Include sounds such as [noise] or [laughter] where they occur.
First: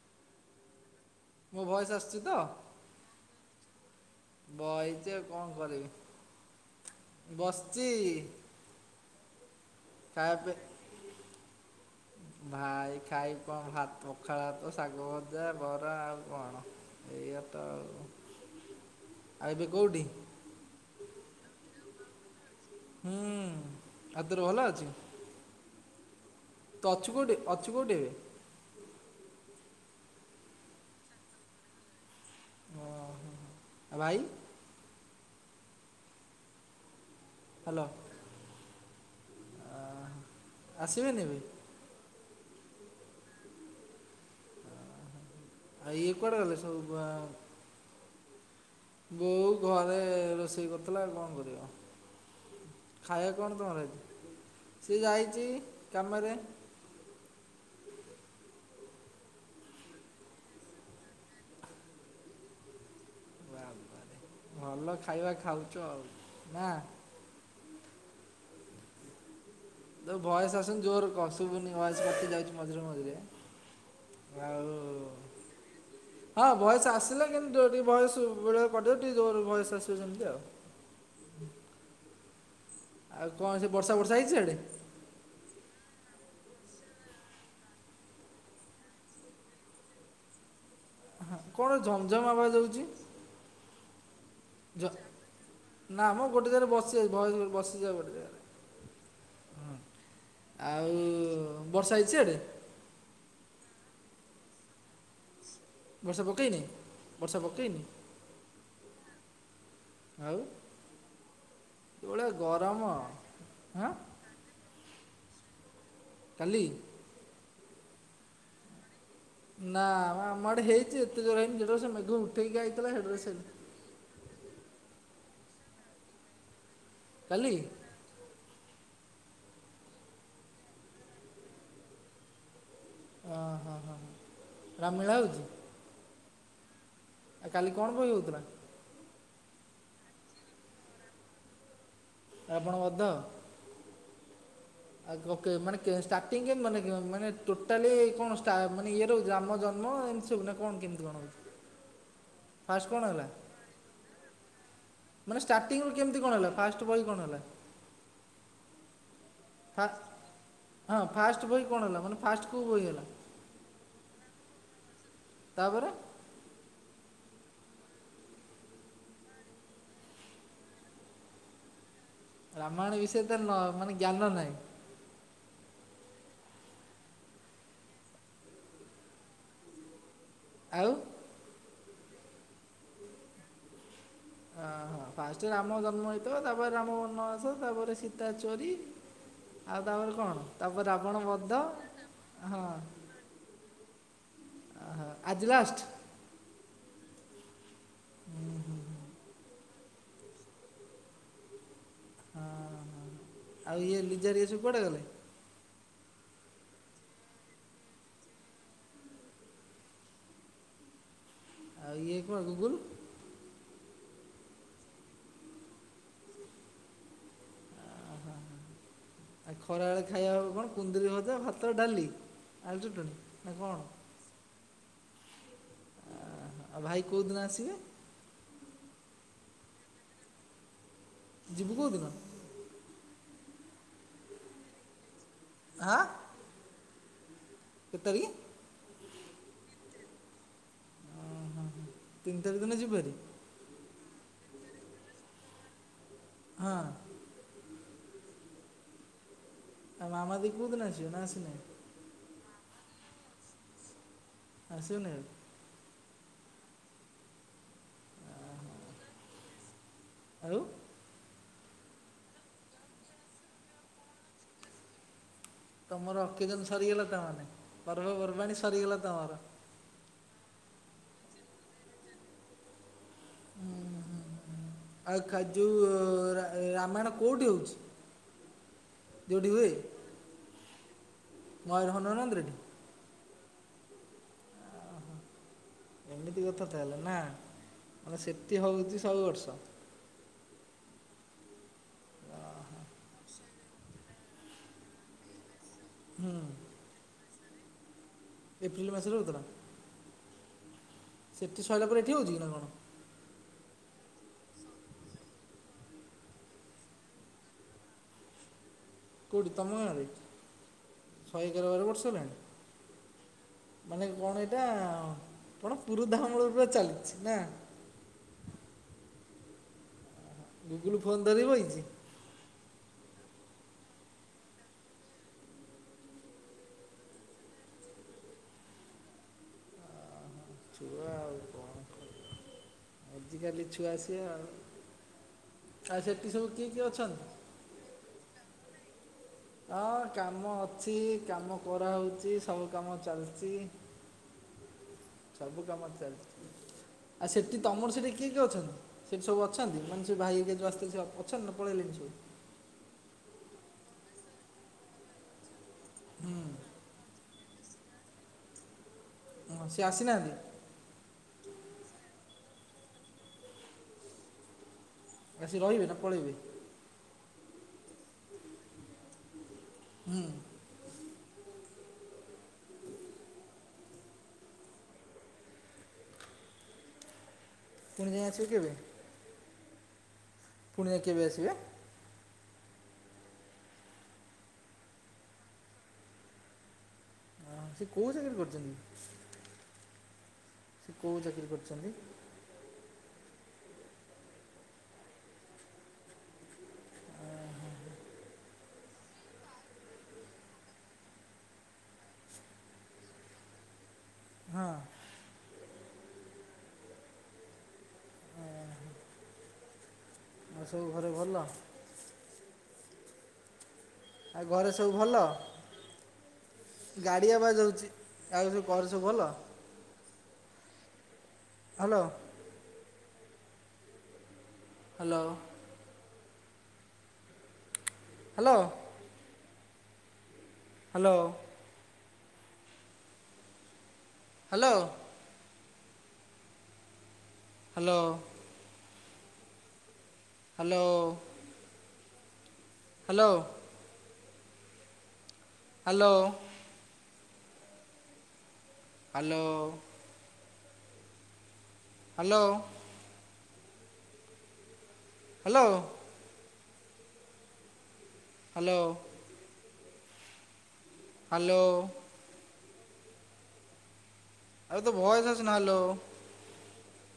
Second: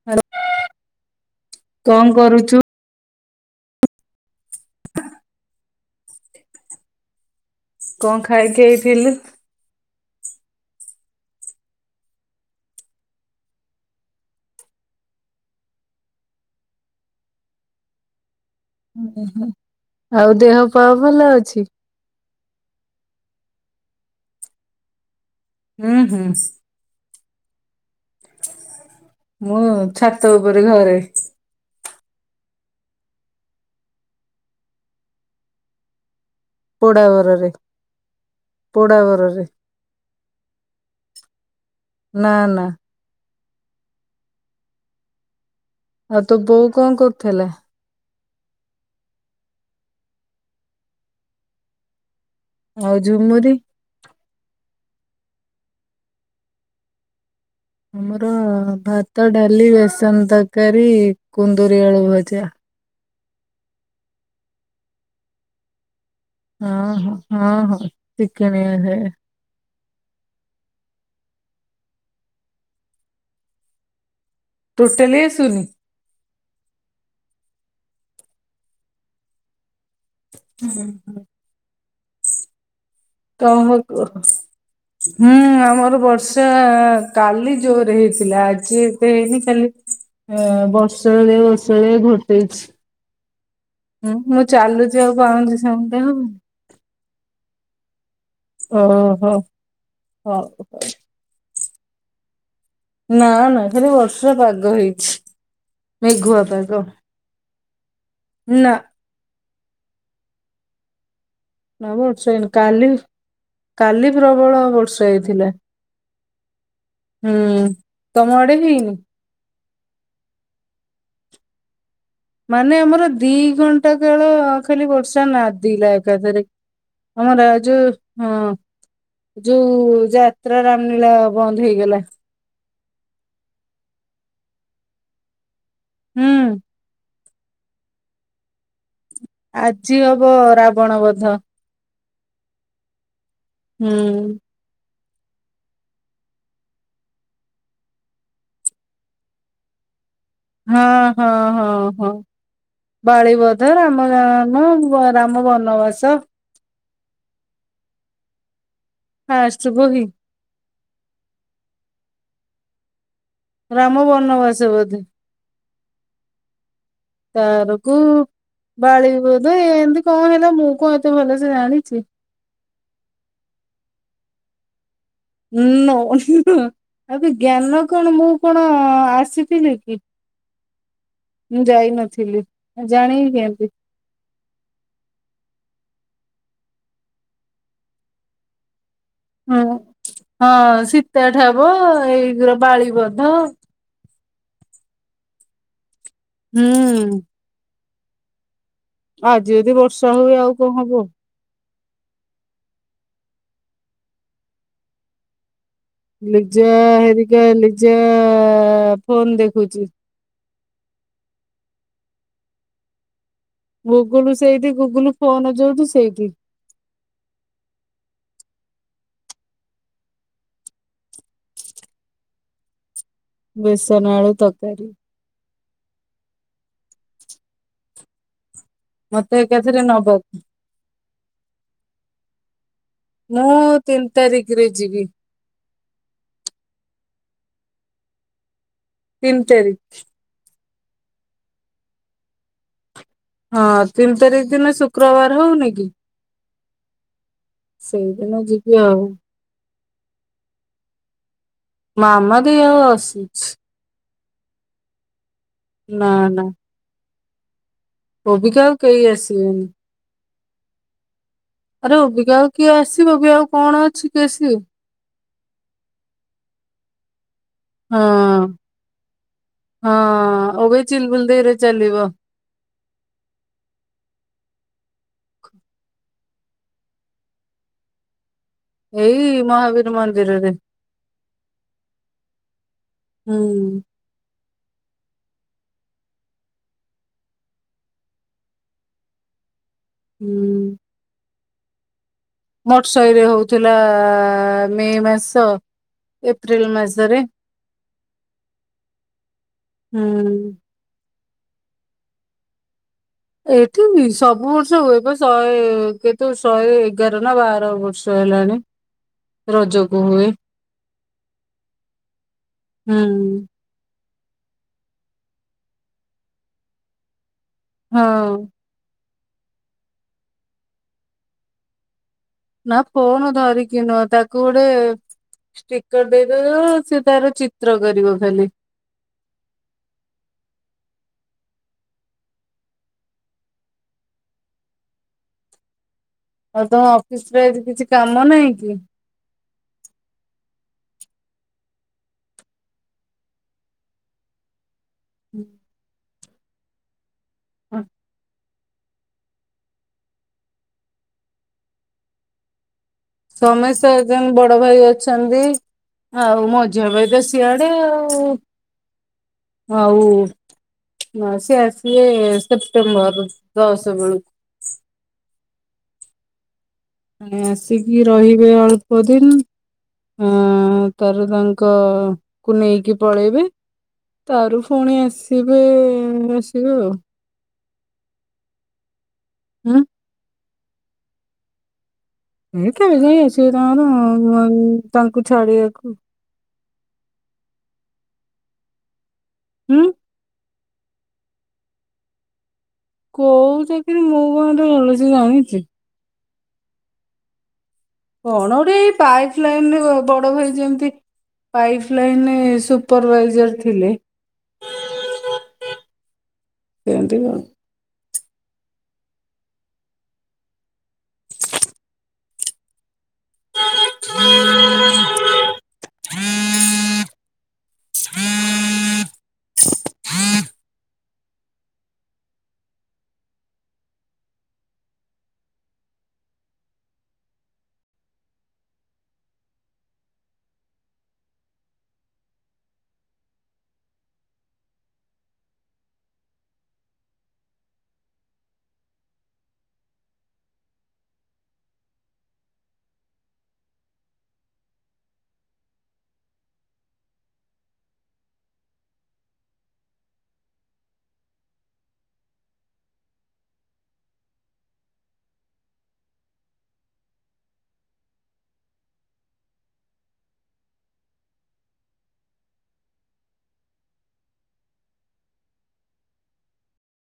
[inaudible] ମୋ ଭଏସ କଣ ଆସିଛି ତ? କରୁଛୁ ବଇଛି ଆଉ କଣ କରିବି ବସିଛି। [inaudible] [inaudible] ଭାଇ ଖାଇ କଣ ଭାତ ପଖାଳ ଭାତ ଶାଗ ଭଜା ବରା ଆଉ କଣ? ଏଇଆ ତ। ଓହୋ ଆଉ ଏବେ କୋଉଠି ଆଉ ଦେହ ପା ଭଲ ଅଛି। ହୁଁ ଆଦର ଭଲ ଅଛି? ହୁଁ ହୁଁ। ତ ଅଛୁ କେଉଁଠି ଅଛୁ କେଉଁଠି ଏବେ? ମୁଁ ଛାତ ଉପରେ ଘରେ। ଓ ହ ଆଉ ଭାଇ? ପୋଡାବରରେ ହ୍ୟାଲୋ ପୋଡାବରରେ। ଆସିବେନି ଏବେ ନା ନା। ଇଏ ଆଉ ତୋ କୁଆଡ଼େ ଗଲେ ବୋଉ ସବୁ କଣ ବା- କରୁଥିଲା? ବୋଉ ଘରେ ରୋଷେଇ କରିୁଥିଲା କଣ କରିବ। ଆଉ ଖାଇବା ଝୁମୁରି? କଣ ତମର ସିଏ ଯାଇଛି କାମରେ। ଆମର ଭାତ ଡାଲି ବେସନ ତରକାରୀ କୁନ୍ଦୁରି ଆଳୁ ଭଜା। [unintelligible] ଭଲ ଖାଇବା ଖାଉଛ ଆଉ। ନା ହଁ ହଁ ହଁ ହଁ ଚିକିଣିଆ ଖାଇବା। ଭଏସ ଆସନି ଜୋର କହ ସୁଭୁନି ଭଏସ କଟି ଯାଉଛି ମଝରେ ମଝରେ। ଟୋଟାଲି ଆସୁନି? ହଉ। ହଁ ବୟସ [unintelligible] ହୁଁ ହୁଁ। ଆଉ [unintelligible] କ'ଣ ସେ କୁହ? ବର୍ଷା ବର୍ଷା ହେଇଛି ସିଆଡ଼େ ହୁଁ ଆମର ବର୍ଷା କାଲି ଜୋରେ ହେଇଥିଲା ଆଜି ଏତେ ହେଇନି ଖାଲି? ହ ହଁ, ବର୍ଷରେ କ'ଣ ବର୍ଷରେ ଝମଝମ ଆବାଜ ଘୋଟେଇଛି। ହେଉଛି ହୁଁ, ମୁଁ ଝ- ଚାଲୁଛି ଆଉ ପାଉଁଜି ଶବ୍ଦ ନା ମ ହବନି। ଗୋଟେ ଜାଗାରେ ବସି ଭୟସ ଭ ବସି ଯା ଗୋଟେ ଜାଗାରେ। ଓହୋ ହଉ ହଉ। ହୁଁ। ବର୍ଷା ହେଇଛି ସିଆଡେ? ନା ନା ଖାଲି ବର୍ଷା ପାଗ ହେଇଛି। ବର୍ଷା ମେଘୁଆ ପକେଇନି ପାଗ। ବର୍ଷା ପକେଇନି। ନା ଆଉ। ନା ଯୋଉଭଳିଆ ବର୍ଷା ହେଇନି ଗରମ କାଲି ହଁ କାଲି ପ୍ରବଳ ବର୍ଷା ହେଇଥିଲା। କାଲି? ହୁଁ, ତମ ଆଡେ ହେଇନି? ନା ଆମ ଆଡେ ହେଇଛି ଯେ ଏତେ ଜୋର ହେଇନି ଯେତେବେଳେ ସେ ମେଘ ଉଠେ ମାନେ ଆମର ଦି ଘଣ୍ଟା ଦି ଘଣ୍ଟା କାଳ ଖାଲି ବର୍ଷା ନାଦିଲା ଏକାଥରେ ଆମ କାଲି ରାଜୋ ହଁ, ଯୋଉ ଯାତ୍ରା ରାମନୀଳା ବନ୍ଦ ହେଇଗଲା ଓ ହଁ, ହଁ, ହଁ ରାମଲ୍ଲୀଳା ହଉଛି? ହୁଁ। ଆଉ କାଲି କଣ ବହି ହଉଥିଲା? ଆଜି ହବ ରାବଣ ବଧ। ରାବଣ ବଧ। ହୁଁ। ଆଉ ମାନେ ଷ୍ଟାର୍ଟିଂ କେମତି ମାନେ ମାନେ ଟୋଟାଲି କଣ ମାନେ ଇଏ ରଛି ରାମ ଜନ୍ମ ସବୁ ନା କ'ଣ ହଁ, କେମିତି କ'ଣ ହଁ, ହେଉଛି ହଁ, ହଁ। ଫାର୍ଷ୍ଟ କ'ଣ ହେଲା ବାଳିବଧ, ରାମ ଜନ, ରାମ ବନବାସ [unintelligible] ନା ନାଫାଷ୍ଟ ବହି କଣ ହେଲା? ଫାଷ୍ଟ ଫା ବହି? ହଁ ଫାଷ୍ଟ ବହି କଣ ହେଲା ମାନେ ଫାଷ୍ଟ କୋଉ ବହି ହେଲା? ରାମ ବନବାସ ବୋଧେ। ତାପରେ? ତାପରକୁ ବାଳିବଧ ଏମିତି କଣ ହେଲା ମୁଁ କଣ ଏତେ ଭଲସେ ଜାଣିଛି। ରାମାୟଣ ବିଷୟ ତ ନ ମାନେ ଜ୍ଞାନ ନାହିଁ। ହୁଁ ନୋ [unintelligible] ଆବେ ଜ୍ଞାନ କଣ ମୁଁ କଣ ଆସିଥିଲି କି। ଆଉ। ମୁଁ ଯାଇନଥିଲି ଜାଣିବି କେମିତି। [unintelligible] ଓ ହୋ ଫାଷ୍ଟରେ ରାମ ଜନ୍ମ ହେଇଥିବ ତାପରେ ରାମ ବନମାସ ତାପରେ ସୀତା ଚୋରି। ହଁ। ଆଉ ତାପରେ କଣ ହଁ ତାପରେ ରାବଣ ସୀତା ଠାବ ବଧ ଏଇଗୁରା ହଁ। ବାଳିବଧ ଅ ହ ଆଜି ଲାଷ୍ଟ? ହୁଁ। ହୁଁ, ହୁଁଁ। ଆଜି ଯଦି ବର୍ଷା ହୁଏ ଆଉ କଣ ହବ। ହଁ, ହଁ ଆଉ ଇଏ ଲିଜା ଘରିକା ସବୁ କୁଆଡ଼େ ଗଲେ? ଲିଜା ହେରିକା ଲିଜା ଫୋନ୍ ଦେଖୁଛି। ଆଉ ଇଏ କଣ ଗୁଗୁଲ୍? ଗୁଗୁଲୁ ସେଇଠି ଗୁଗୁଲୁ ଫୋନ ଯୋଉଠୁ ସେଇଠି। ଓ ହୋ ହ। ଆଜି ଖରାବେଳେ ଖାଇବା କଣ କୁନ୍ଦରି ଭଜା ଭାତ ଡାଲି ଆଳୁ ଚଟଣି। ନା କ'ଣ ଅହଁ, ବେସନ ଆଳୁ ତରକାରୀ। ଆଉ ଭାଇ କୋଉଦିନ ଆସିବେ। ମତେ ଏକାଥରେ ନବ। ଯିବୁ କୋଉ ଦିନ। ମୁଁ ତିନି ତାରିକିରେ ଯିବି। ଆଁ। କେତଳକି। ତିନ୍ ତାରିକ୍। ଅଁ ହଁ ହଁ ତିନି ଚାରିଖ ଦିନ ଯିବୁବାରି। ହଁ ତିନି ତାରିଖ ଦିନ ଶୁକ୍ରବାର ହଉନି କି। ହଁ। ସେଇଦିନ ଯିବି ଆଉ। ତା ମା ମା ଦେଇ କୋଉ ଦିନ ଆସିବ ନା ଆସି ନେଇ। ମା ମା ଦେଇ ଆଉ ଆସୁଛି। ଆସୁ ନେଇ ଆଉ। ନା ନା। ଅବିକା ଆଉ କେହି ଆସିବେନି। ଆଉ। ଆରେ ଅବିକା ଆଉ କିଏ ଆସିବ ଅବିକା ଆଉ କଣ ଅଛି କିଏ ଆସିବେ। ତମର ଅକେଜନ ସରିଗଲା ତାମାନେ ହଁ ପର୍ବପର୍ବାଣୀ ସରିଗଲା ତମର। ହଁ ଅବିକା ଚିଲ ବୁଲ ଦେଇରେ ଚାଲିବ। ଆଉ କା ଯୋଉ ରାମାୟଣ କୋଉଠି ହଉଛି। ଏଇ ଯୋଉଠି ହୁଏ ମହାବୀର ମନ୍ଦିରରେ। ମୟୂର ହନୁମାନନ୍ଦିରଠି ହୁଁ। ଓ ଓହୋ। ଏମିତି କଥା ହେଲେ ନା ମାନେ ସେତିି ହଉଛି ସବୁ ବର୍ଷ। ହୁଁ। ଭଟ୍ ଶାଇରେ ହଉଥିଲା ମେ ମାସ ହୁଁ ଏପ୍ରିଲ ମାସ ରେ। ଏପ୍ରିଲ ମାସରେ ହୋଉଥିଲା ହୁଁ ସେଠି ଶହିଲା ପରେ ଏଠି ହଉଛି ନା କଣ? ଏଠି ବି ସବୁ ବର୍ଷ ହୁଏ ବା ଶହେ କେତୁ ଶହେ ଏଗାର ନା ବାର ବର୍ଷ ହେଲାଣି। କୋଉଠି ତମ ରଜକୁ ଗାଁରେ ହୁଏ ଶହେ ଏଗାର ବାର ବର୍ଷ ହେଲାଣି। ହୁଁ। ମାନେ କଣ ଏଇଟା କଣ ପୁରୁଧାମୂଳ ରୁ ଚାଲିଛି ନା। ହଁ। ଗୁଗୁଲୁ ଫୋନ ଧରି ବଇଛି। ନା ଫୋନ ଧରିକି ନା ତାକୁ ଗୋଟେ ଷ୍ଟିକର ଦେଇ ଦବ ସେ ତାର ଚିତ୍ର କରିବ ଖାଲି। ଛୁଆ ଆଉ କଣ କରିବ। ଆଜିକାଲି ଛୁଆ ସିଏ ଆଉ। ତାର ଯେତିକି ସବୁ ଆଉ କିଏ କିଏ ତମ ଅଛନ୍ତି ଅଫିସ ରେ ଆଜି କିଛି କାମ ନାହିଁ କି। ହଁ କାମ ଅଛି, କାମ କରାହୋଉଛି, ସବୁ କାମ ଚାଲିଛି। ସବୁ କାମ ଚାଲିଛି, ଆ ସେଠି ତମର ସେଠି କିଏ କିଏ ଅଛନ୍ତି? ସେଠି ସବୁ ଅଛନ୍ତି, ମାନେ ସେ ଭାଇ ଆସିଥିଲେ ଅଛନ୍ତି ନାଁ ପଳେଇଲେଣି ସବୁ? ସମେଶେ ସା ବଡ ଭାଇ ଅଛନ୍ତି, ଆଉ ମୋ ଜବେଦ ସେଆଡେ ଆଉ, ହଁ ସେ ହଉ। ଆସିନାହାନ୍ତି ନାଁ ସେ ଆସିବେ ସେପ୍ଟେମ୍ବର ଦଶ୍ ବେଳକୁ। ଆସି ରହିବେ ନାଁ ପଳେଇବେ? ଆସିକି ରହିବେ ଅଳ୍ପ ଦିନ୍ ଅଁ ତା ପରେ ତାଙ୍କ କୁ ନେଇକି ପଳେଇବେ। ତାରୁ ପୁଣି ଆସିବେ ଆସିବେ ଆଉ। ପୁଣି ଯାଇ ଆସିବେ କେବେ? ହୁଁ। ପୁଣି ଯାଇ କେବେ ଆସିବେ? [inaudible] ତାଙ୍କୁ ଛାଡିବାକୁ। ହଁ ସେ କୋଉଁ ଜାଗାରେ କରିଛନ୍ତି? ଉଁ। କୋଉଁ ଚାକିରି କରିଚନ୍ତି? କୋଉଁ ଚାକିରି ମୁଁ କଣ ଏତେ ଭଲ ସେ ଜାଣିଛି। ହୁଁ - ହୁଁ। କଣ ଗୋଟେ ଏଇ ପାଇପ୍ ଲାଇନ୍ ରେ ଉଁ ବଡ ଭାଇ ଯେମତି ପାଇପ୍ ଲାଇନ୍ ରେ ସୁପରଭାଇଜର୍ ଥିଲେ। ହଁ। ଏମିତି ବି ଭଲ। ଆଉ ସବୁ ଘରେ ଭଲ? ଆଉ ଘରେ ସବୁ ଭଲ? ଗାଡିଆ ଆବାଜ୍ ଯାଉଛି, ଆଉ ସବୁ ଘରେ ଭଲ? Hello. Hello. Hello. Hello. Hello. Hello ଓ। ହାଲୋ ଓ। Hello. Hello. Hello. Hello. Hello. Hello. Hello. ଆରେ ତ ଭଏସ୍ ଅସୁନି ହାଲୋ।